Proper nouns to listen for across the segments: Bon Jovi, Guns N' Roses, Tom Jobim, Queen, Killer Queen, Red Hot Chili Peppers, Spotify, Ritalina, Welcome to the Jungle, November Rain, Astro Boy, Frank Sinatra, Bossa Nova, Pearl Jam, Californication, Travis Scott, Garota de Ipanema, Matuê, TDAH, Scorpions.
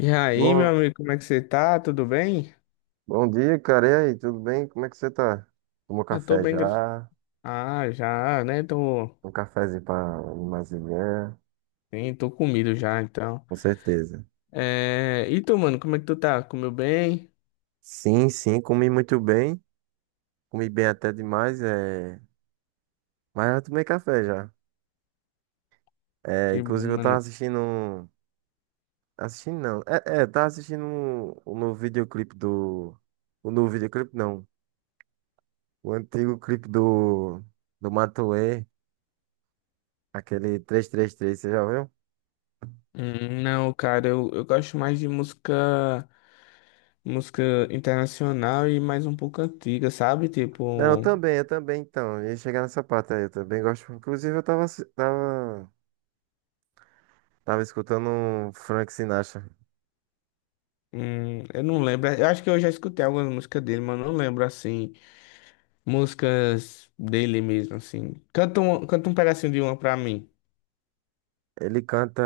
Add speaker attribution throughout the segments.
Speaker 1: E aí, meu
Speaker 2: Bom,
Speaker 1: amigo, como é que você tá? Tudo bem?
Speaker 2: bom dia, cara. E aí, tudo bem? Como é que você tá? Tomou
Speaker 1: Eu tô
Speaker 2: café
Speaker 1: bem.
Speaker 2: já?
Speaker 1: Ah, já, né? Tô,
Speaker 2: Um cafezinho pra animar as ideias?
Speaker 1: sim, tô comido já, então.
Speaker 2: Com certeza.
Speaker 1: É... E tu, mano, como é que tu tá? Comeu bem?
Speaker 2: Sim, sim, comi muito bem. Comi bem até demais, mas eu tomei café já. É,
Speaker 1: Que bom,
Speaker 2: inclusive eu tava
Speaker 1: mano.
Speaker 2: assistindo. Assistindo não. Tava assistindo um novo videoclipe do... O novo videoclipe não. O antigo clipe do... Do Matuê, aquele 333, você já viu?
Speaker 1: Não, cara, eu gosto mais de música, música internacional e mais um pouco antiga, sabe?
Speaker 2: Não,
Speaker 1: Tipo,
Speaker 2: eu também, então. Eu ia chegar nessa parte aí, eu também gosto. Inclusive, eu tava escutando um Frank Sinatra.
Speaker 1: eu não lembro. Eu acho que eu já escutei algumas músicas dele, mas eu não lembro, assim, músicas dele mesmo, assim. Canta um pedacinho de uma pra mim.
Speaker 2: Ele canta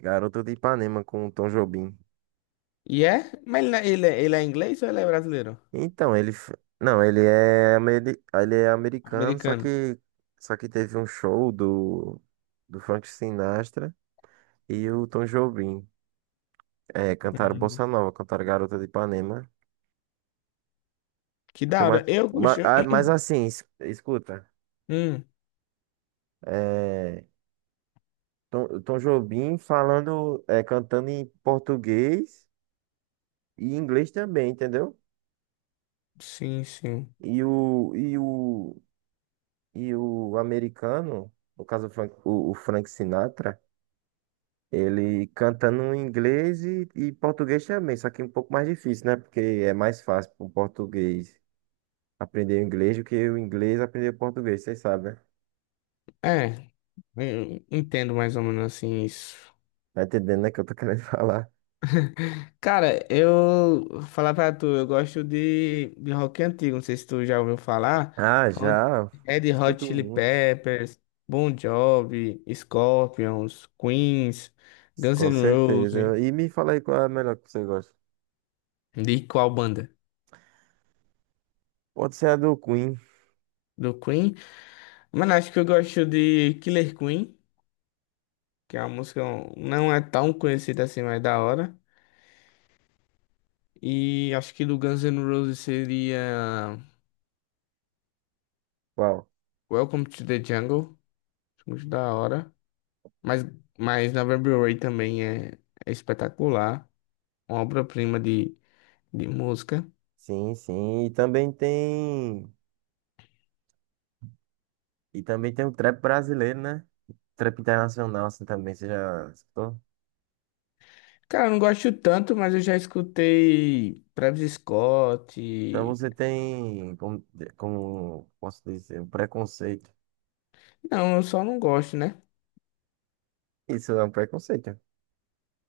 Speaker 2: Garoto de Ipanema com o Tom Jobim.
Speaker 1: E é? Mas ele é inglês ou ele é brasileiro?
Speaker 2: Então, ele. Não, ele é, ele é americano, só
Speaker 1: Americano.
Speaker 2: que, só que teve um show do Frank Sinatra e o Tom Jobim. É, cantaram
Speaker 1: Hum,
Speaker 2: Bossa Nova, cantaram Garota de Ipanema.
Speaker 1: Que
Speaker 2: O que é
Speaker 1: da
Speaker 2: mais,
Speaker 1: hora. Eu gosto.
Speaker 2: mas assim, escuta.
Speaker 1: Hum,
Speaker 2: é, Tom Jobim falando, cantando em português e inglês também, entendeu?
Speaker 1: sim, sim.
Speaker 2: E o, e o, e o americano, no caso o Frank, o Frank Sinatra, ele cantando em inglês e português também, só que um pouco mais difícil, né? Porque é mais fácil para o português aprender o inglês do que o inglês aprender o português, vocês sabem, né?
Speaker 1: É, eu entendo mais ou menos assim isso.
Speaker 2: Tá entendendo, né, que eu tô querendo falar.
Speaker 1: Cara, eu vou falar pra tu, eu gosto de rock antigo, não sei se tu já ouviu falar.
Speaker 2: Ah,
Speaker 1: Hot-
Speaker 2: já.
Speaker 1: Red Hot
Speaker 2: Escuto
Speaker 1: Chili
Speaker 2: muito.
Speaker 1: Peppers, Bon Jovi, Scorpions, Queens, Guns
Speaker 2: Com
Speaker 1: N' Roses.
Speaker 2: certeza. E me fala aí qual é a melhor que você gosta.
Speaker 1: De qual banda?
Speaker 2: Pode ser a do Queen.
Speaker 1: Do Queen? Mano, acho que eu gosto de Killer Queen, que é uma música não é tão conhecida assim, mas é da hora. E acho que do Guns N' Roses seria
Speaker 2: Qual?
Speaker 1: Welcome to the Jungle, acho muito da hora. Mas, mas November Rain também é, é espetacular, uma obra-prima de música.
Speaker 2: Sim, sim. E também tem. E também tem o trap brasileiro, né? Trap internacional, assim também, você já escutou?
Speaker 1: Cara, eu não gosto tanto, mas eu já escutei Travis Scott.
Speaker 2: Então você tem, como posso dizer, um preconceito.
Speaker 1: Não, eu só não gosto, né?
Speaker 2: Isso é um preconceito.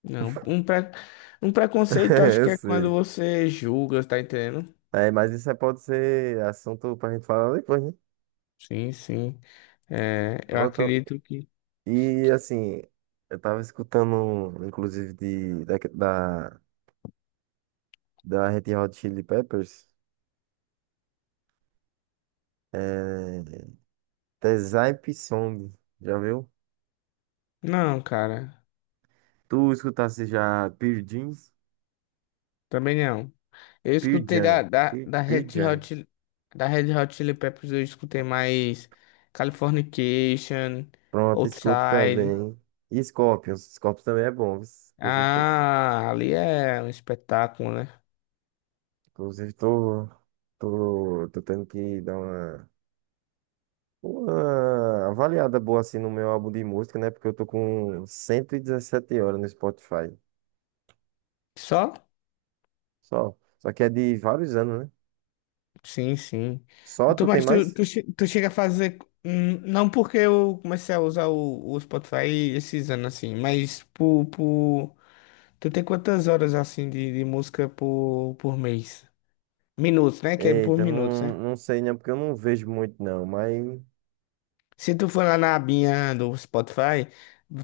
Speaker 1: Não, um, pre... Um preconceito acho
Speaker 2: Eu
Speaker 1: que é quando
Speaker 2: sei.
Speaker 1: você julga, tá entendendo?
Speaker 2: É, mas isso aí pode ser assunto pra gente falar depois, né?
Speaker 1: Sim, sim. É, eu
Speaker 2: Voltando.
Speaker 1: acredito que
Speaker 2: E assim, eu tava escutando, inclusive, da Red Hot Chili Peppers. é. Tezai Song. Já viu?
Speaker 1: não, cara.
Speaker 2: Tu escutasse já Pearl Jeans?
Speaker 1: Também não. Eu
Speaker 2: Pearl
Speaker 1: escutei da,
Speaker 2: Jam.
Speaker 1: da,
Speaker 2: Pearl
Speaker 1: da
Speaker 2: Pearl Jam.
Speaker 1: Da Red Hot Chili Peppers, eu escutei mais Californication,
Speaker 2: Pronto, escuto
Speaker 1: Outside.
Speaker 2: também. E Scorpions. Scorpions também é bom. Viu? Inclusive, tô,
Speaker 1: Ah, ali é um espetáculo, né?
Speaker 2: inclusive, tô tendo que dar uma avaliada boa assim no meu álbum de música, né? Porque eu tô com 117 horas no Spotify.
Speaker 1: Só?
Speaker 2: Só. Só que é de vários anos, né?
Speaker 1: Sim, sim.
Speaker 2: Só
Speaker 1: Tu,
Speaker 2: tu tem
Speaker 1: mas
Speaker 2: mais?
Speaker 1: tu chega a fazer. Hum, não porque eu comecei a usar o Spotify esses anos assim, mas por, por. Tu tem quantas horas assim de música por mês? Minutos, né? Que é por
Speaker 2: Eita,
Speaker 1: minutos,
Speaker 2: não,
Speaker 1: né?
Speaker 2: não sei, né? Porque eu não vejo muito, não. Mas.
Speaker 1: Se tu for lá na abinha do Spotify,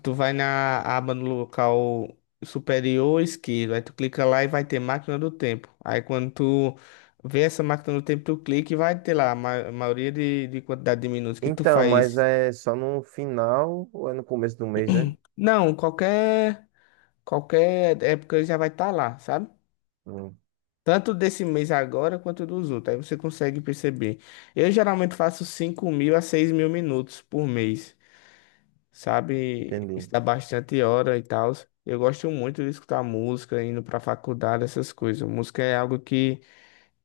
Speaker 1: tu vai na aba no local superior esquerdo. Aí tu clica lá e vai ter máquina do tempo. Aí quando tu vê essa máquina do tempo, tu clica e vai ter lá a a maioria de quantidade de minutos que tu
Speaker 2: Então, mas
Speaker 1: faz.
Speaker 2: é só no final ou é no começo do mês, né?
Speaker 1: Não, qualquer época já vai estar lá, sabe?
Speaker 2: Hum,
Speaker 1: Tanto desse mês agora quanto dos outros. Aí você consegue perceber. Eu geralmente faço 5.000 a 6.000 minutos por mês. Sabe?
Speaker 2: entendi.
Speaker 1: Estudar bastante hora e tal. Eu gosto muito de escutar música, indo pra faculdade, essas coisas. Música é algo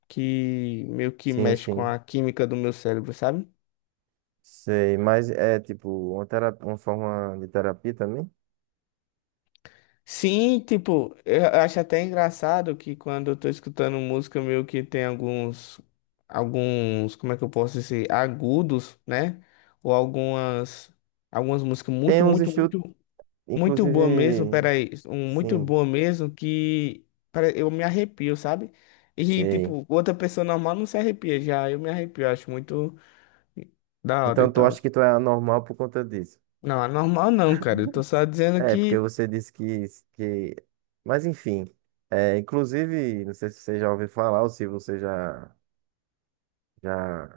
Speaker 1: que meio que
Speaker 2: Sim,
Speaker 1: mexe com
Speaker 2: sim.
Speaker 1: a química do meu cérebro, sabe?
Speaker 2: Sei, mas é tipo uma terapia, uma forma de terapia também?
Speaker 1: Sim, tipo, eu acho até engraçado que quando eu tô escutando música, meio que tem alguns, alguns, como é que eu posso dizer, agudos, né? Ou algumas, algumas músicas
Speaker 2: Tem
Speaker 1: muito,
Speaker 2: uns
Speaker 1: muito,
Speaker 2: estudos,
Speaker 1: muito muito boa mesmo,
Speaker 2: inclusive,
Speaker 1: peraí. Muito
Speaker 2: sim,
Speaker 1: boa mesmo que eu me arrepio, sabe? E,
Speaker 2: sei.
Speaker 1: tipo, outra pessoa normal não se arrepia já. Eu me arrepio, acho muito da hora e
Speaker 2: Então, tu
Speaker 1: tal.
Speaker 2: acha que tu é anormal por conta disso?
Speaker 1: Não, é normal não, cara. Eu tô só dizendo
Speaker 2: É, porque
Speaker 1: que
Speaker 2: você disse que... Mas enfim, inclusive, não sei se você já ouviu falar ou se você já,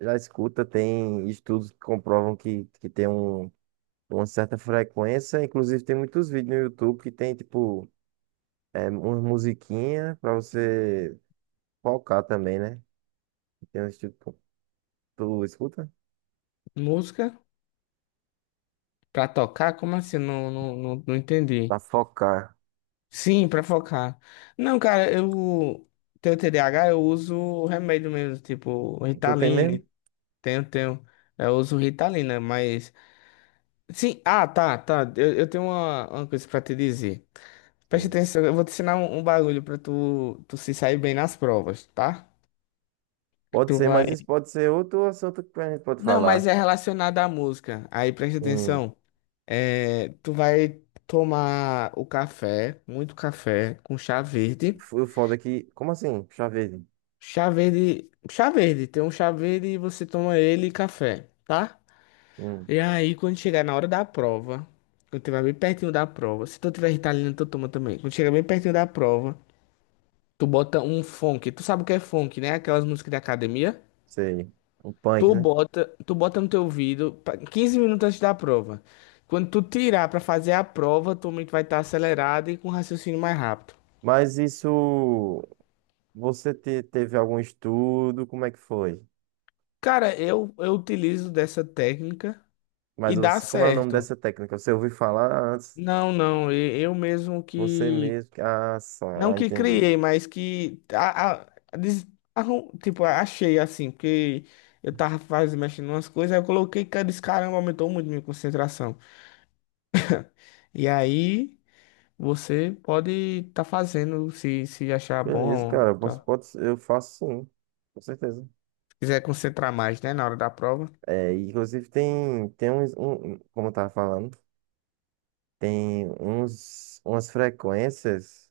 Speaker 2: já escuta, tem estudos que comprovam que tem um com certa frequência. Inclusive, tem muitos vídeos no YouTube que tem, tipo, uma musiquinha pra você focar também, né? Tem uns tipo, tu escuta?
Speaker 1: música pra tocar, como assim? Eu não, não
Speaker 2: Pra
Speaker 1: entendi.
Speaker 2: focar.
Speaker 1: Sim, pra focar. Não, cara, eu tenho TDAH, eu uso o remédio mesmo, tipo,
Speaker 2: Tu tem mesmo?
Speaker 1: Ritalina. Tenho, tenho. Eu uso Ritalina, mas. Sim, ah, tá, tá. Eu tenho uma coisa pra te dizer. Preste
Speaker 2: Sim.
Speaker 1: atenção, eu vou te ensinar um, um bagulho pra tu, tu se sair bem nas provas, tá?
Speaker 2: Pode
Speaker 1: Tu
Speaker 2: ser, mas
Speaker 1: vai.
Speaker 2: isso pode ser outro assunto que a gente pode
Speaker 1: Não, mas
Speaker 2: falar.
Speaker 1: é relacionado à música. Aí preste
Speaker 2: Hum,
Speaker 1: atenção. É, tu vai tomar o café, muito café, com chá verde.
Speaker 2: foi o foda é que. Como assim? Puxa vida.
Speaker 1: Chá verde. Chá verde, tem um chá verde e você toma ele e café, tá?
Speaker 2: Hum,
Speaker 1: E aí, quando chegar na hora da prova, quando tiver bem pertinho da prova, se tu tiver Ritalina, tu toma também. Quando chegar bem pertinho da prova. Tu bota um funk. Tu sabe o que é funk, né? Aquelas músicas de academia.
Speaker 2: sei. Um
Speaker 1: Tu
Speaker 2: punk, né?
Speaker 1: bota, tu bota no teu ouvido 15 minutos antes da prova. Quando tu tirar pra fazer a prova, tua mente vai estar acelerada e com raciocínio mais rápido.
Speaker 2: Mas isso. Você teve algum estudo? Como é que foi?
Speaker 1: Cara, eu utilizo dessa técnica
Speaker 2: Mas
Speaker 1: e dá
Speaker 2: você, como é o nome
Speaker 1: certo.
Speaker 2: dessa técnica? Você ouviu falar antes?
Speaker 1: Não, não, e- eu mesmo
Speaker 2: Você
Speaker 1: que.
Speaker 2: mesmo.
Speaker 1: Não
Speaker 2: Ah,
Speaker 1: que
Speaker 2: entendi.
Speaker 1: criei, mas que. Tipo, achei assim, porque eu tava fazendo, mexendo umas coisas, aí eu coloquei, cara, esse caramba aumentou muito minha concentração. E aí você pode estar fazendo se, se achar
Speaker 2: Beleza,
Speaker 1: bom,
Speaker 2: cara.
Speaker 1: tá?
Speaker 2: Eu faço sim. Com certeza.
Speaker 1: Se quiser concentrar mais, né, na hora da prova.
Speaker 2: Inclusive tem como eu tava falando, umas frequências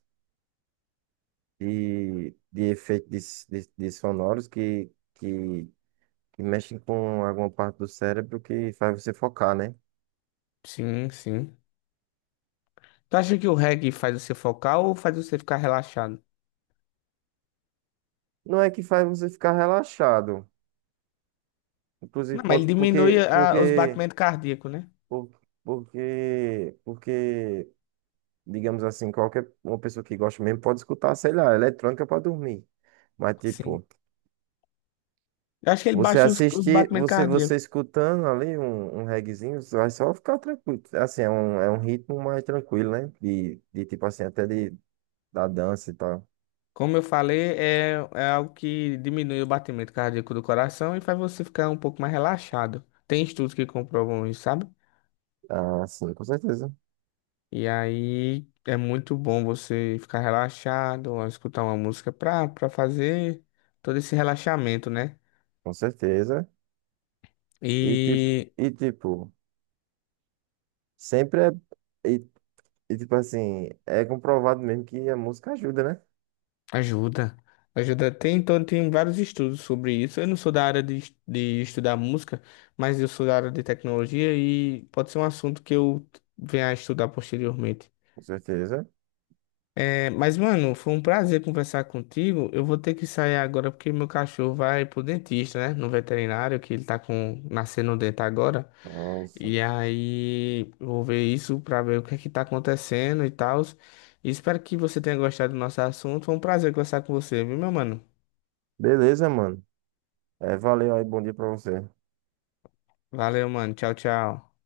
Speaker 2: de efeitos de sonoros que mexem com alguma parte do cérebro que faz você focar, né?
Speaker 1: Sim, sim. Tu acha que o reggae faz você focar ou faz você ficar relaxado?
Speaker 2: Não é que faz você ficar relaxado. Inclusive
Speaker 1: Não, mas ele
Speaker 2: pode,
Speaker 1: diminui os batimentos cardíacos, né?
Speaker 2: por- porque digamos assim, qualquer uma pessoa que gosta mesmo pode escutar, sei lá, eletrônica para dormir. Mas,
Speaker 1: Sim.
Speaker 2: tipo,
Speaker 1: Eu acho que ele
Speaker 2: você
Speaker 1: baixa os
Speaker 2: assistir,
Speaker 1: batimentos
Speaker 2: você
Speaker 1: cardíacos.
Speaker 2: escutando ali um reguezinho, você vai só ficar tranquilo. Assim, é um ritmo mais tranquilo, né? De tipo assim, até da dança e tal.
Speaker 1: Como eu falei, é, é algo que diminui o batimento cardíaco do coração e faz você ficar um pouco mais relaxado. Tem estudos que comprovam isso, sabe?
Speaker 2: Ah, sim, com certeza.
Speaker 1: E aí é muito bom você ficar relaxado, escutar uma música pra fazer todo esse relaxamento, né?
Speaker 2: Com certeza. E tipo,
Speaker 1: E
Speaker 2: e tipo, sempre é. E, e tipo assim, é comprovado mesmo que a música ajuda, né?
Speaker 1: ajuda. Ajuda. Tem, então, tem vários estudos sobre isso. Eu não sou da área de, de estudar música, mas eu sou da área de tecnologia e pode ser um assunto que eu venha a estudar posteriormente.
Speaker 2: Com certeza.
Speaker 1: É, mas, mano, foi um prazer conversar contigo. Eu vou ter que sair agora porque meu cachorro vai pro dentista, né? No veterinário, que ele tá com nascendo um dente agora.
Speaker 2: Nossa.
Speaker 1: E aí, vou ver isso pra ver o que é que tá acontecendo e tal. E espero que você tenha gostado do nosso assunto. Foi um prazer conversar com você, viu, meu mano?
Speaker 2: Beleza, mano. É, valeu aí, bom dia pra você.
Speaker 1: Valeu, mano. Tchau, tchau.